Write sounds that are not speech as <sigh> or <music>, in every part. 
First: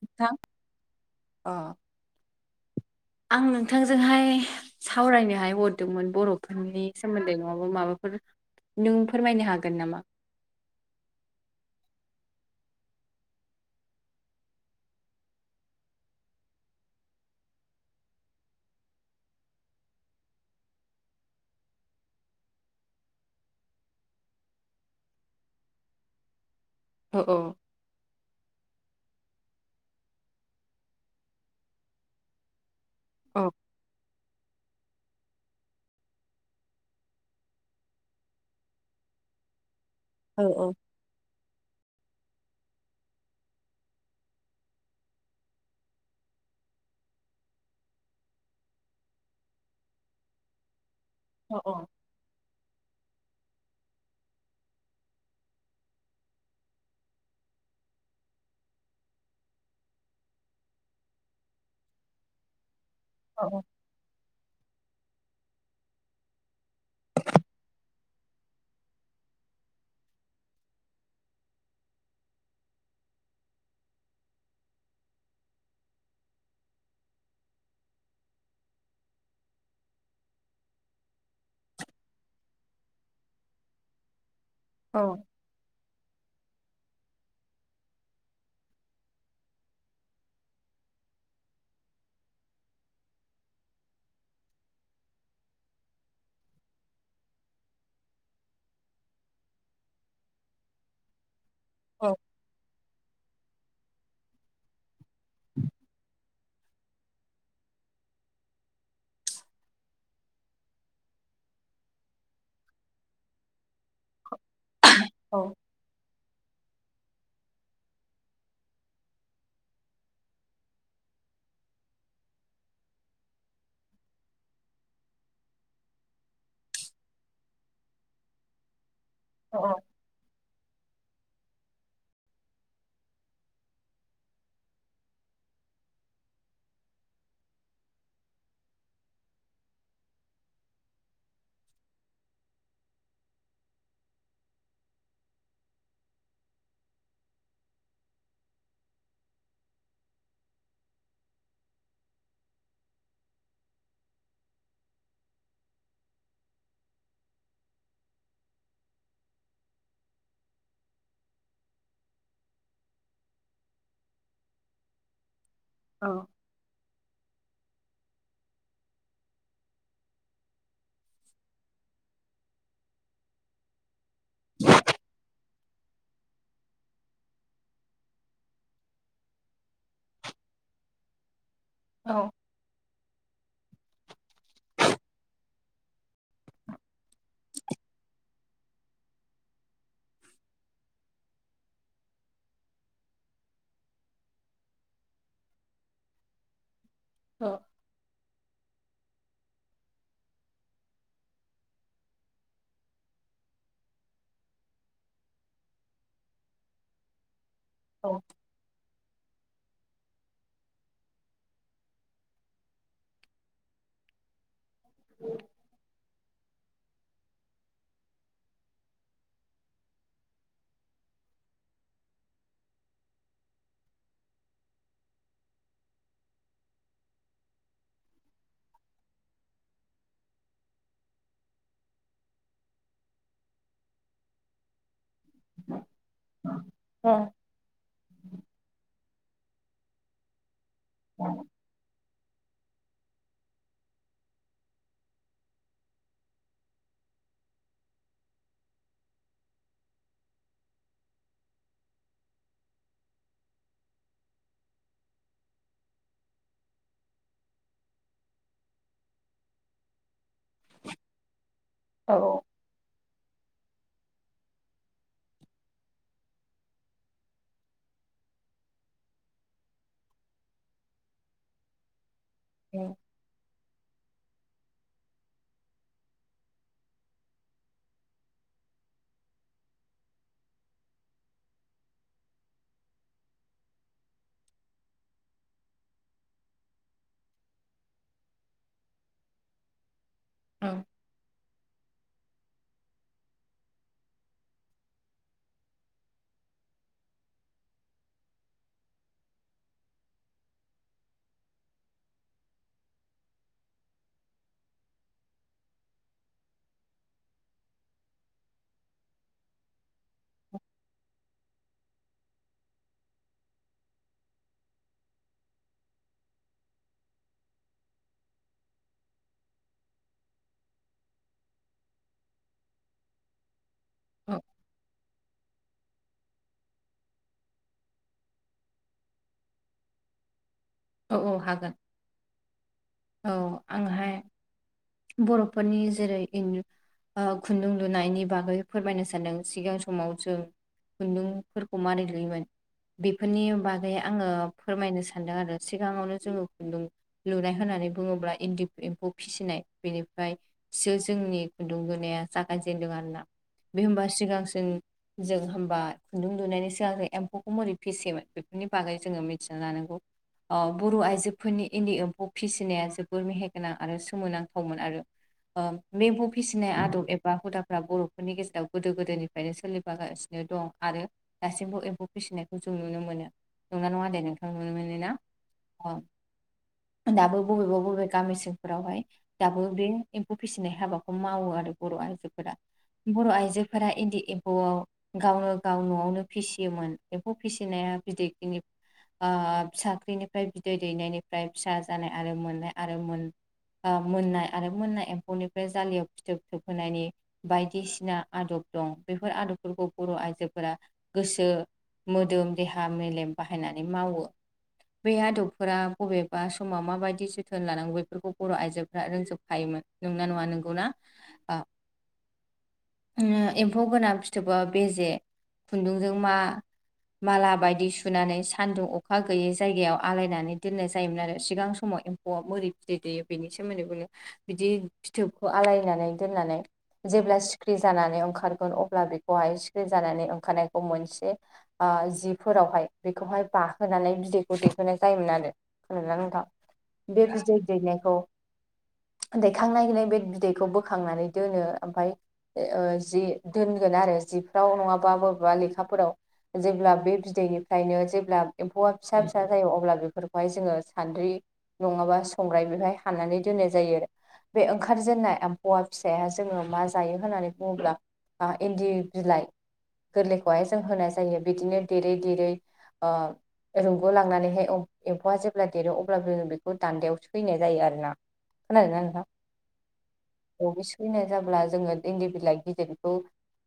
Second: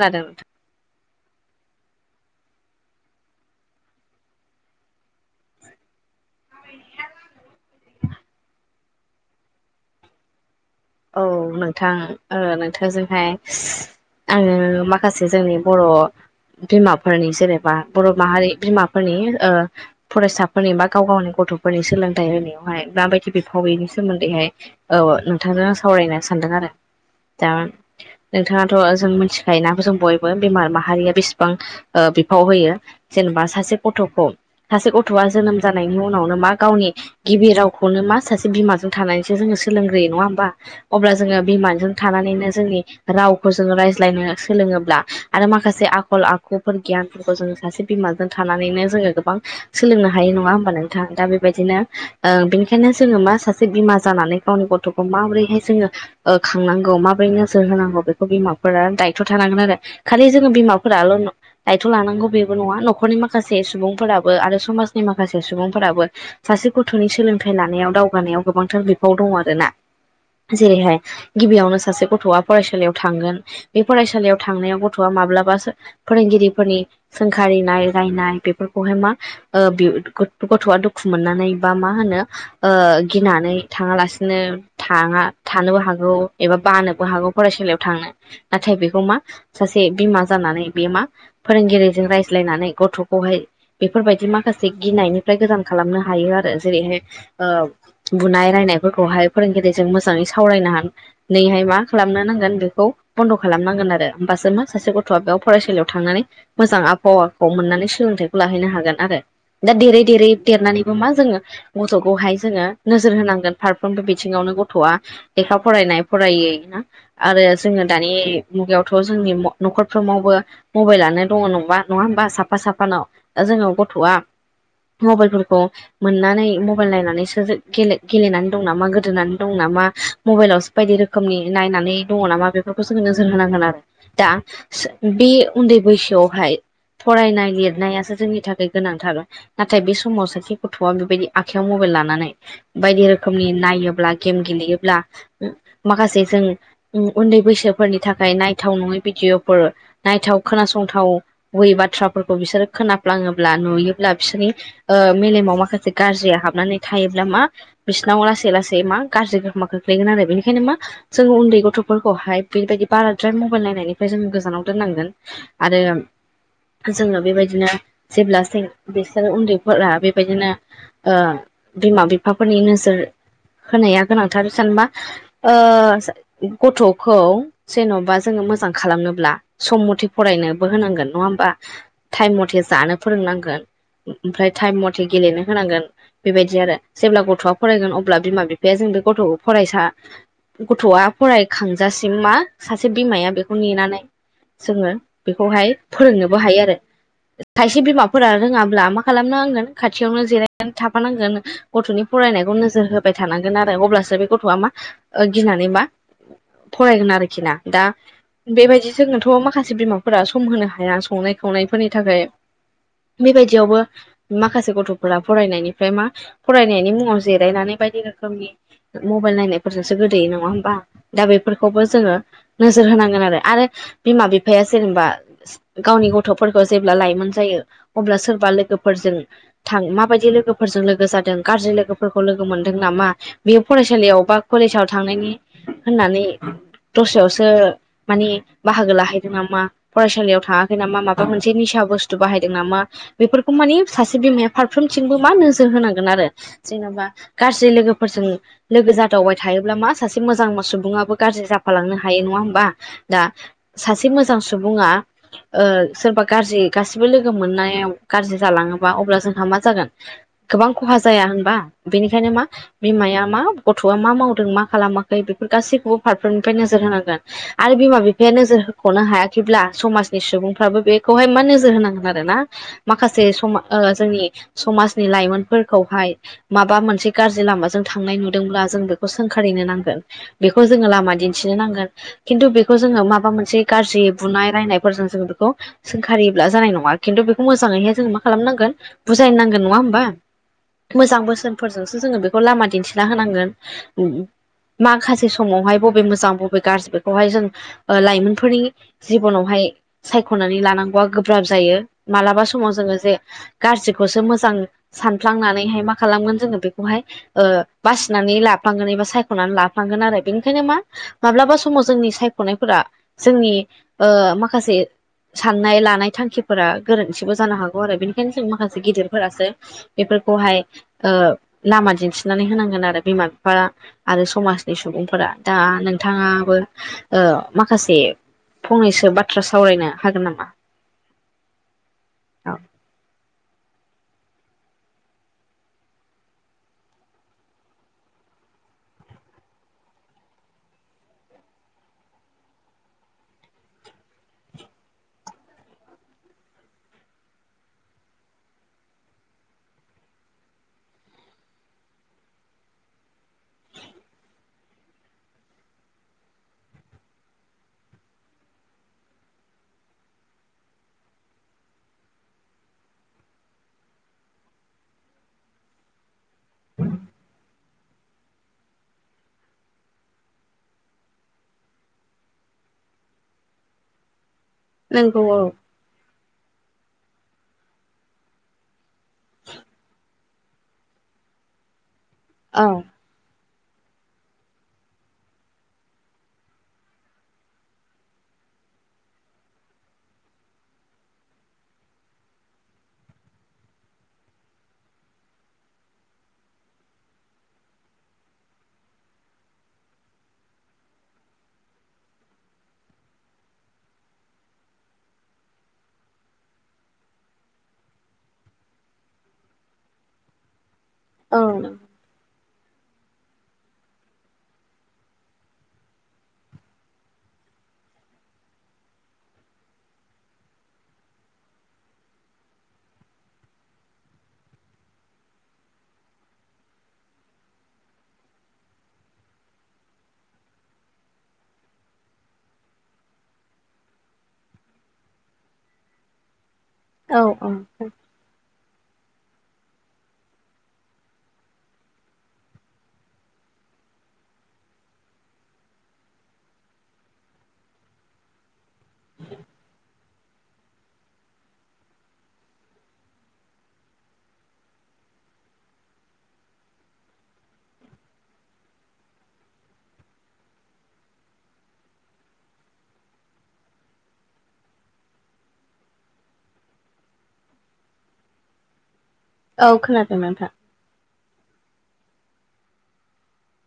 खोनादों थां नोंथां ओ आं नोंथांजोंहाय सावरायनोहाय हरदोंमोन बर फोरनि सोमोन्दै नङाबा माबाफोर नों फोरमायनो हागोन नामा। औ नोंथां ओ नोंथांजोंहाय आङो माखासे जोंनि बर। बिमाफोरनि जेनेबा बर माहारि बिमाफोरनि ओ फरायसाफोरनि बा गाव गावनि गथ गथफोरनि सोलोंथाइ होनायावहाय माबायदि बिफावैनि सोमोन्दैहाय औ नोंथांजों सावरायनो सानदों आरो औ औ दा नोंथाङा ओ जों मिथिखायो नो जों बयबो बिमा माहारिया बेसेबां ओ-बिफाव होयो औ जेनेबा सासे गथखौ सासे गथवा जोनोम जानायनि उनावनो मा गावनि गिबि रावखौनो मा सासे बिमाजों थानानैसो सोलोंग्रोयो नङा औ होमबा अब्ला जोङो बिमाजों। थानानैनो जोंनि रावखौ जों रायज्लायनो सोलोङोब्ला आरो माखासे आखल आखुफोर गियान सासे बिमाजों थानानैनो जोङो गोबां सोलोंनो हायो नङा होमबा नों दा औ बेबायदिनो ओ-बेनिखायनो जोङो मा सासे बिमा जानानै गावनि गथ खौ माबोरैहाय जोङो ओ-खांनांगौ माबोरै नोजोर होनांगौ बेखौ बिमाफोरा दायथ थानांगोन आरो। खालि जोङो बिमाफोराल दायथ लानांगौ बेबो नङा नखरनि औ माखासे सुबुंफोराबो आरो समाज माखासे सुबुंफोराबो सासे गथ'नि सोलोंथाइ लानायाव दावगानायाव गोबांथार बिफाव दङ आरो ना। <unintelligible> जेरैहाय गिबियावनो सासे गथ'वा फरायसालियाव थांगोन, बे फरायसालियाव थांनायाव गथ'वा माब्ला बा फोरोंगिरिफोरनि सोंखारिनाय रायनाय बेफोरखौहाय मा ओ <unintelligible> गथ'वा दुखु मोननानै बा मा होनो ओ गिनानै थाङालासिनो औ थाङा थानोबो हागौ एबा बानोबो हागौ फरायसालियाव थांनो नाथाय बेखौ मा सासे बिमा जानानै बे मा फोरोंगिरिजों रायज्लायनानै गथ'खौहाय बेफोरबायदि माखासे गिनायनिफ्राय गोजान खालामनो हायो आरो जेरैहाय ओ बुनाय रायनायफोरखौहाय फोरोंगिरिजों मोजाङै सावरायना हा नैहाय मा औ खालामनो नांगोन बेखौ बन्द' खालामनांगोन आरो। होनबासो मा सासे गथ'आ बेयाव फरायसालियाव थांनानै मोजां आबहावाखौ मोननानै सोलों थाइखौ लाहैनो हागोन आरो। दा देरै देरै देरनानैबो मा जोङो गथ'खौहाय जोङो नोजोर होनांगोन फारफ्रोमबो बिथिङावनो गथ'आ लेखा फरायनाय फरायै ना आरो जोङो दानि मुगायावथ' जोंनि न'खरफ्रावबो मबाइलानो दङ नङा होमबा साफा साफानाव। दा जोङो गथ'आ मबाइलफोरखौ मोननानै मबाइल नायनानैसो गेले गेलेनानै दं नामा गो दोनानै दं औ नामा, मबाइलावसो बायदि रोखोमनि नायनानै दङ नामा बेफोरखौ जोङो नोजोर होनांगोन आरो। दा बे उन्दै बैसोआवहाय फरायनाय लिरनायासो जोंनि थाखाय गोनांथार। नाथाय बे समाव सासे गथ'आ बेबायदि आखाइयाव मबाइल लानानै बायदि रोखोमनि नायो ब्ला, गेम गेलेयोब्ला, माखासे जों उम उन्दै बैसोफोरनि थाखाय नायथाव नङै भिडिअ'फोर नायथाव खोनासंथावै बाथ्राफोरखौ बिसोरो खोनफ्लाङोब्ला नुयो ब्ला बिसोरनि ओ मेलेमाव माखासे गाज्रिया हाबनानै थायोब्ला मा बिसोरनाव लासै लासै बे मा गाज्रि गोहोमा खोख्लैगोन आरो। बेनिखायनो मा जों उन्दै गथ'फोरखौहाय बेबायदि बाराद्राय मबाइल नाय होनायनिफ्राय जों गोजानाव दोननांगोन आरो जोङो बेबाय दिनो जेब्ला सेन बिसोर उन्दैफोरा बेबायदिनो ओ बिमा बिफाफोर नि नोजोर होनाया गोनांथार जेनबा ओ गथ'खौ जेन'बा जोङो मोजां खालामनोब्ला सम मथे फरायनोबो होनांगोन नङा होमबा? टाइम मथे जानो फोरोंनांगोन ओमफ्राय टाइम मथे गेलेनो होनांगोन बेबायदि आरो। जेब्ला गथ'आ फरायगोन अब्ला बिमा बिफाया जों बे गथ'खौ फरायसा गथ'आ फरायखांजासिम मा सासे बिमाया बेखौ नेनानै जोङो बेखौहाय फोरोंनोबो हायो आरो। खायसे बिमाफोरा रोङा ब्ला मा खालामनांगोन खाथियावनो जिरायनानै थाफा नांगोन गथ'नि फरायनायखौ नोजोर हो बाय थानांगोन आरो अब्लासो बे गथ'आ मा ओ गिनानै मा फरायगोन आरोखि ना। दा औ बेबायदि जोङो थ' माखासे बिमाफोरा सम होनो हाया संनाय खावनायफोरनि थाखाय। बेबायदियावबो मा खासे गथ'फोरा फरायनायनिफ्राय मा, फरायनायनि मुङाव जिरायनानै बाय दि रोखोमनि मबाइल नायनाय फोरजोंसो गोदोयो नङा होमबा? दा बेफोरखौबो जोङो नोजोर होनांगोन आरो। आरो बिमा बिफाया जेनेबा गावनि गथ'फोरखौ जेब्ला लाइमोन जायो अब्ला सोरबा लोगोफोरजों थां माबायदि लोगोफोरजों लोगो जादों गाज्रि लोगोफोरखौ लोगो मोन दों नामा, बेयो फरायसालियाव बा कलेजाव थांनायनि होननानै औ दसायावसो मानि बाहागो लाहै दों नामा, फरायसालियाव थाङाखै नामा, माबा मोनसे निसा बुस थु बाहायदों नामा बेफोरखौ मानि सासे बिमाया फारफ्रोमथिंबो मा नोजोर होनांगोन आरो जेनेबा गाज्रि लोगोफोरजों लोगो जादावबाय थायोब्ला मा सासे मोजां सुबुङाबो गाज्रि जाफालांनो हायो न नङा होमबा दा सासे मोजां सुबुङा ओ सोरबा गाज्रि गासिबो लोगो मोननायाव गाज्रि जालाङोबा अब्ला जोंहा मा जागोन गोबां खहा जाया होनबा ओंखायनो मा बिमाया मा गथ'आ मा मावदों मा खालामाखै बेफोर गासैखौबो फारफ्रोमनिफ्राय नोजोर होनांगोन आरो बिमा बिफाया नोजोर होख'नो हायाखैब्ला समाजनि सुबुंफ्राबो बेखौहाय मा नोजोर होनांगोन आरोना माखासे समा ओ जोंनि समाजनि लाइमोनफोरखौहाय माबा मोन से गाज्रि लामाजों थांनाय नुदोंब्ला जों बेखौ सोंखारिनो नांगोन बेखौ जोङो लामा दिन्थिनो नांगोन। खिन्थु बेखौ जोङो माबा मोनसे गाज्रि बुनाय रायनायफोरजों जों बेखौ सोंखारिब्ला जानाय नङा खिन्थु बेखौ मोजाङैहाय जोंङो मा खालामनांगोन बुजायनांगोन नङा होमबा मोजां बोसोन जोंसो जों बेखौ लामा दिन्थिना होनांगोन माखासे समावहाय बबे मोजां बबे गाज्रि बेखौहाय जों लाइमोनफोरनि जिबनावहाय ए सायख'नानै लानांगौआ गोब्राब जायो मालाबा समाव जोङो जे गाज्रिखौसो मोजां सानफ्लांनानैहाय मा खालामगोन जोङो बेखौहाय ओ बासिनानै लाफ्लांगोन एबा सायख'नानै लाफ्लांगोन आरो बेनिखायनो मा माब्ला मालाबा समाव जोंनि सायख'नायफोरा जोंनि ओ माखासे साननाय लानाय थांखिफोरा गोरोन्थिबो जानो हागौ आरो बेनिखायनो जों माखासे गिदिरफोरासो बेफोर खौहाय ओ लामा दिन्थिनानै होनांगोन आरो बिमा बिफा आरो समाजनि सुबुंफोरा दा नोंथाङाबो ओ माखासे फंनैसो बाथ्रा सावरायनो हागोन नामा? औ औ हागोन औ औ आंहाय बर'फोरनि जेरै इं ओ खुन्दुं लुनायनि बागै फोरमायनो सानदों सिगां समाव जों खुन्दुंफोरखौ मारै लुयोमोन बेफोरनि बागै आङो फोरमायनो सानदों आरो सिगाङावनो जोङो खुन्दुं लुनाय होननानै बुङोब्ला इन्दि एम्फौ फिसिनाय बेनिफ्राय सो जोंनि खुन्दुं लुनाया जागायजेनदों आरोना बे होमबा सिगांसिन जों होमबा खुन्दुं लुनायनि सिगां जों एम्फौखौ माबोरै फिसियोमोन बे बेनि बागै जोङो मिथिना लानांगौ अ बर' आइजोफोरनि इन्दि एम्फौ फिसिनाया जोबोर मेहेरगोनां आरो सोमोनांथावमोन आरो बे एम्फौ फिसिनाय आदब एबा हुदा फोरा बर'फोरनि गेजेराव गोदो गोदायनिफ्रायनो सोलिबोगासिनो दं आरो दासिमबो एम्फौ फिसिनायखौ जों जों नुनो मोनो नंना नङा दे नों नोंगौ औ दाबो बबेबा बबे गामि सिंफोरावहाय दाबो बे एम्फौ फिसिनाय हाबाखौ मावो आरो बर' आइजोफोरा बर' आइजो फोरा इन्दि एम्फौआव गावनो गाव न'आवनो फिसियोमोन एम्फौ फिसिनाया बिदैख्रिनि फिसाख्रिनिफ्राय बिदै दैनायनिफ्राय फिसा जानाय आरो मोननाय आरो मोन मोननाय आरो मोननाय एम्फौनिफ्राय जालियाव फिथोब थोबहोनायनि बायदिसिना आदब दं बेफोर आदबफोरखौ बर' आइजोफोरा गोसो मोदोम देहा मेलेम बाहायनानै मावो बे आदबफोरा बबेबा समाव माबायदि जोथोन लानांगौ बेफोरखौ बर' आइजोफ्रा रोंजोबखायोमोन नोंना नङा नोंगौ ना? औ नंगौ एम्फौ गोनां फिथोबा बेजे खुन्दुंजों मा माला बायदि सुनानै सान्दुं अखा गैयै जायगायाव आलायनानै दोननाय जायोमोन आरो सिगां समाव एम्फौआ मारै बिदै दैेयो बेनि सोमोन्दैबोनो बि बि फिथोबखौ आलायनानै दोननानै जेब्ला सिखिरि जानानै ओंखारगोन अब्ला बेखौहाय सिख्रि जानानै ओंखारनायखौ मोनसे ओ जिफोरावहाय बेखौहाय बाहोनानै बिदै खौ दैहोनाय जायोमोन आरो खोनादोंना नोंथां औ बे औ बिदै दैनायखौ दैखांनानै बे बिदैखौ बोखांनानै दोनो ओमफ्राय ओ जि दोनगोन आरो जिफ्राव नङाबा बबेबा लेखाफोराव जेब्ला बे बिदैनिफ्रायनो जेब्ला एम्फौआ फिसा फि फिसा जायो अब्ला बेफोरखौहाय जोङो सान्द्रि नङाबा संग्राय बेहाय हाननानै दोननाय जायो बे ओंखारजेननाय एम्फौ फिसाया जोङो मा जायो होननानै बुङोब्ला बा इन्दि बिलाइ गोरलैखौहाय जों होनाय जायो बिदिनो देरै देरै ओ रुं ग लांनानैहाय एम्फौआ जेब्ला देरो अब्लाबो जो बेखौ दान्दायाव सैनाय जायो आरोना खोनादोंना नोंथां औ खोनादों नोंथां फिनाय जाब्ला जोङो इन्दि बिलाइ गिदिरखौ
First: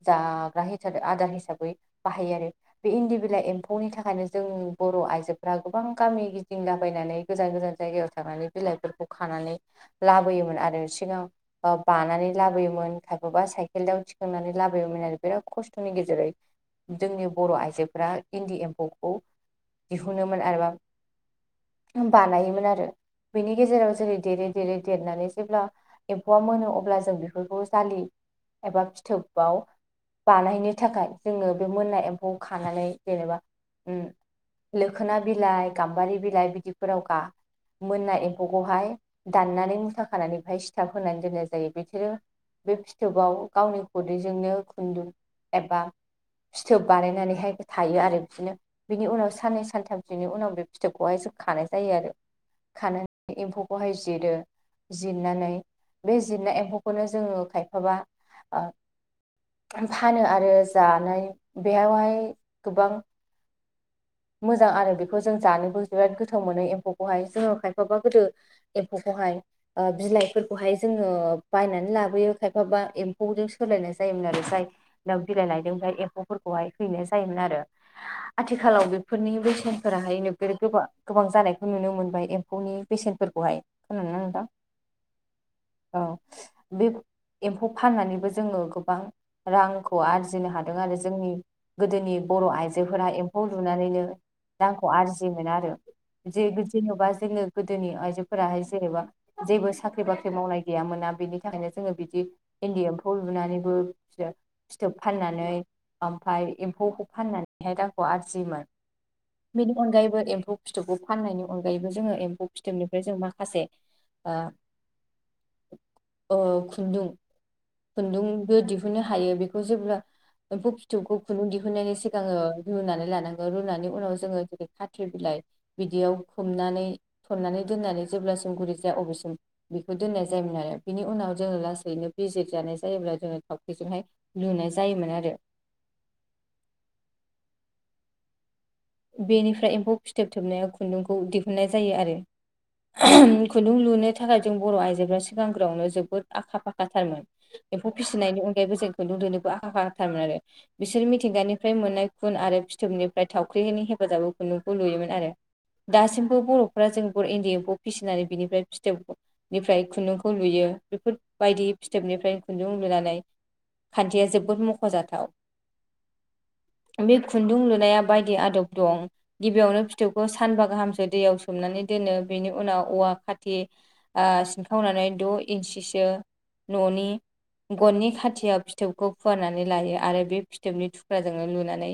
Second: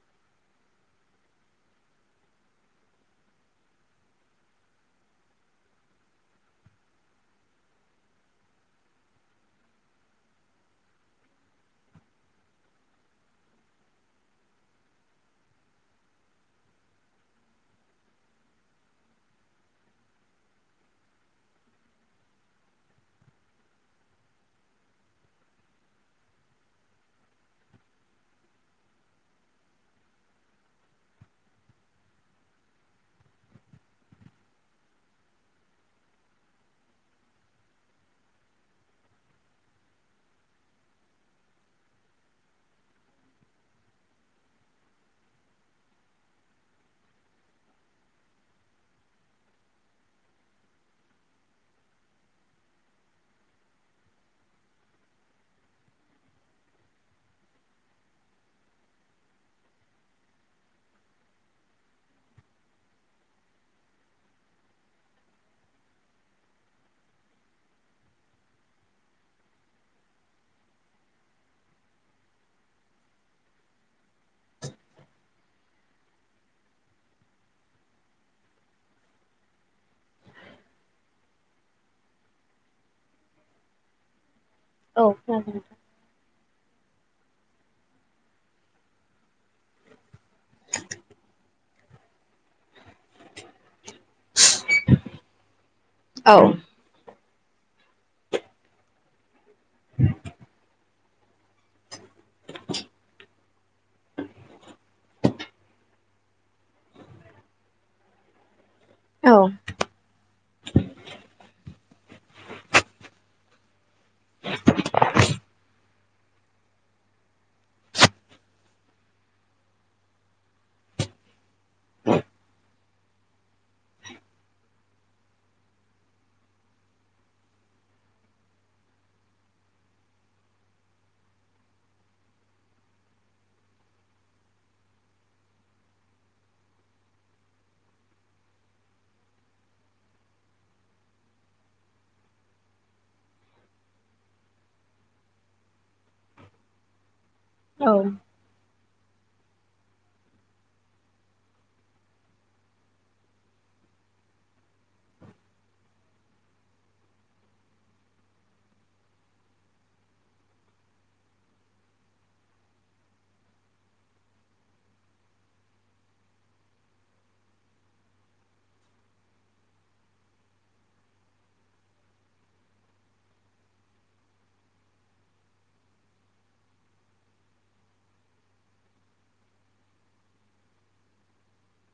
जाग्रा हिसाब आदार हिसाबै बाहायो आरो बे इन्दि बिलाइ एम्फौनि थाखायनो जों बर' आइज जोफ्रा गोबां गामि गिदिंलाबायनानै गोजान गोजान जायगायाव थांनानै बिलाइफोरखौ खानानै लाबो बोयोमोन आरो सिगां ओ बानानै लाबोयोमोन खायफा साइकेलयाव थिखांनानै लाबोयोमोन आरो बिराद खस्थ'नि गेजेरै जोंनि बर' आइजोफोरा इन्दि एम्फौखौ दिहुनोमोन आरोबा बानायोमोन आरो बेनि गेजेराव जेरै देरै देरै देरनानै जेब्ला एम्फौआ मोनो अब्ला जों बेफोरखौ जालि एबा फिथोबाव बानायनो थाखाय जोङो बे मोननाय एम्फौ खानानै जेनेबा उम लोखोना बिलाइ गाम्बारि बिलाइ बिदिफोराव गा मोनना एम्फौखौहाय दाननानै मुथा खानानै बेहाय सिथाब होनानै दोननाय जायो बिसोरो बे फिथोबाव गावनि खदैजोंनो खुन्दुं एबा फिथोब बानायनानैहाय थायो आरो बिदिनो बिनि उनाव साननै सानथामसोनि उनाव बे फिथोबखौहाय जों खानाय जायो आरो खानानै एम्फौखौहाय जिरो जिरनानै बे जिरना एम्फौखौनो जोङो खायफाबा ओ फानो आरो जानाय बेयावहाय गोबां मोजां आरो बेखौ जों जानोबो बिराद गोथाव मोनो एम्फौखौहाय जोङो खायफाबा गोदो एम्फौखौ खौहाय ओ बिलाइफोरखौहाय जोङो बायनानै लाबोयो खायफा बा एम्फौजों सोलायनाय जायो मोनआरो जायनाव बिलाइ लायदों ओमफाय एम्फौफोरखौहाय हैनाय जायोमोन आरो आथिखालाव बे फोरनि बेसेनफोराहाय नोगोद गोबा गोबां जानायखौ नुनो मोनबाय एम्फौनि बेसेनफोरखौहाय ना नोंथां औ खोनादों नोंथां औ बे एम्फौ फाननानैबो जोङो गोबां रांखौ आरजिनो हादों आरो जोंनि गोदोनि बर' आइजोफोरा एम्फौ लुनानैनो रांखौ आरजियोमोन आरो नोंथां औ जे-जेन'बा जोङो गोदोनि आइजोफोराहाय जेनेबा जेबो साख्रि बाख्रि मावनाय गैयामोन ना बिनि थाखायनो जोङो बि दि इन्दि एम्फौ लुनानैबो बिदिनो फिथोब फाननानै ओमफाय एम्फौखौ फाननानैहाय रांखौ आरजियोमोन बेनि अनगायैबो एम एम्फौ फिथोबखौ फाननायनि अनगायैबो जोङो एम्फौ फिथोबनिफ्राय जों माखासे ओ ओ खुन्दुं खुन्दुंबो दिहुननो हायो बेखौ जेब्ला एम्फौ फिथोबखौ खुन्दुं दिहुननायनि सिगाङो रुनानै लानांगो रुनानै उनाव जोङो जेरै खाथिर बिलाइ बिदियाव खननानै थननानै दोननानै जेब्लासिम गुरै जाया अबब्लासिम बेखौ दोननाय जायोमोन आरो बिनि उनाव जोङो लासैनो बिजिर जानाय जायोब्ला जोंङो थावख्रिजोंहाय लुनाय जायोमोन आरो <inaudible> बेनिफ्राय एम्फौ फिथोब थोबनाया खुन्दुंखौ दिहुननाय जायो आरो खुन्दुं लुनो थाखाय जों बर' आइजोफ्रा सिगांग्रोआवनो जोबोद आखा फाखाथारमोन एम्फौ औ फिसिनायनि अनगायैबो जों खुन्दुं दिहुननोबो आखा फाखाथारमोन आरो बिसोर मिथिंगानिफ्राय मोननाय खुन आरो फिथोबनिफ्राय थाव ख्रिनि हेफाजाबाव खुन्दुंखौ लुयोमोन आरो। दासिमबो बर'फ्रा जों बर इन्दि एम्फौ फिसिनानै बिनिफ्राय फिथोबनिफ्राय खुन्दुंखौ लुयो। बेफोरबायदि फिथोबनिफ्रायनो खुन्दुं लुनानै खान्थिया जोबोद मख'जाथाव बे खुन्दुं लुनाया बाय दि आदब दं गिबियावनो फिथोबखौ सानबा गाहामसो दैयाव सोमनानै दोनो बेनि उनाव औवा खाति ओ सिनखावनानै द' इन्सिसो न'नि गननि खाथिया फिथोबखौ फुवारनानै लायो आरो बे फिथोबनि थुख्राजोंनो लुनानै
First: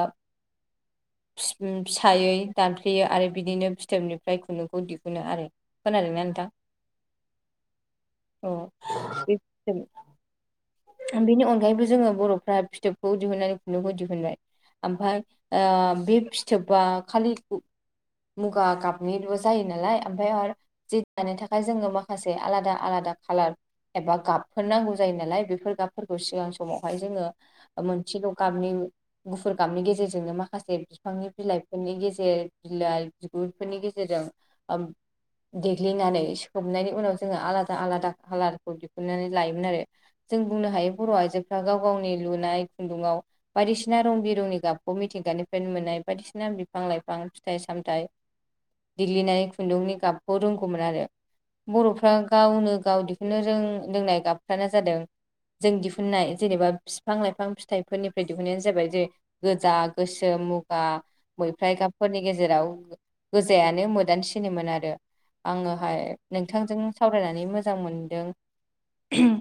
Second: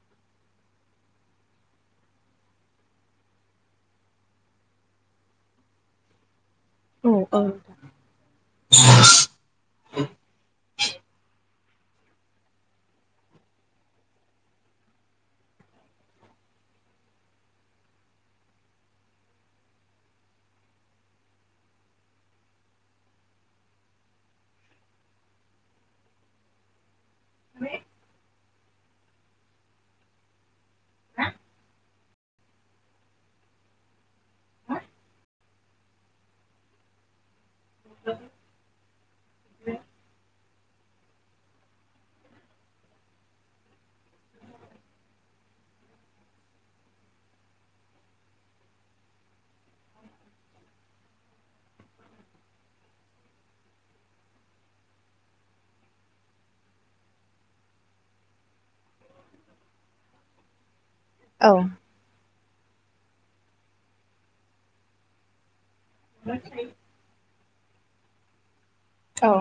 ओ <unintelligible> फिसायै दानफ्लेयो आरो बिदिनो फिथोबनिफ्राय खुन्दुंखौ दिहुनो आरो। खोनादों ना नोंथां? औ औ नोंथां। औ बे फिथोब बेनि अनगायैबो जोङो बर'फ्रा फिथोबखौ दिहुननानै खुन्दुंखौ दिहुनबाय। आमफाय ओ बे फिथोबा खालि मुगा गाबनिल' जायो नालाय आमफाय आरो जि दानो थाखाय जोङो माखासे आलादा आला दा खालार एबा गाबफोर नांगौ जायो नालाय बेफ बेफोर गाबफोरखौ सिगां समावहाय जोङो ओ मोनसेल' गाबनि गुफुर गाबनि गेजेरजोंनो माखा से बिफांनि बिलाइफोरनि गेजेर बिलाइ बिगुरफोरनि गेजेरजों ओम देग्लिनानै सोमनायनि उनाव जोङो आलादा आलादा खालारखौ दिहुननानै लायोमोन आरो। जों बुंनो हायो बर' आइजोफ्रा गाव गावनि लुनाय खुन्दुङाव बायदिसिना रं बिरंनि गाबखौ मिथिं गानिफ्रायनो मोननाय बायदिसिना बिफां लाइफां फिथाइ सामथाइ देग्लिनानै खुन्दुंनि गाबखौ रोंगौमोन आरो। बर'फ्रा गावनो गाव दिहुननो रों-रोंनाय गाबफ्रानो जादों जों दिहुननाय जेनेबा फिफां लाइफां फिथाइफोरनिफ्राय दिहुननायानो जाबाय जे गोजा, गोस सोम, मुगा, औ मैफ्राय गाबफोरनि गेजेराव गोजायानो मोदानसिनोमोन आरो। आङोहाय नोंथांजों सावरायनानै मोजां मोनदों। औ।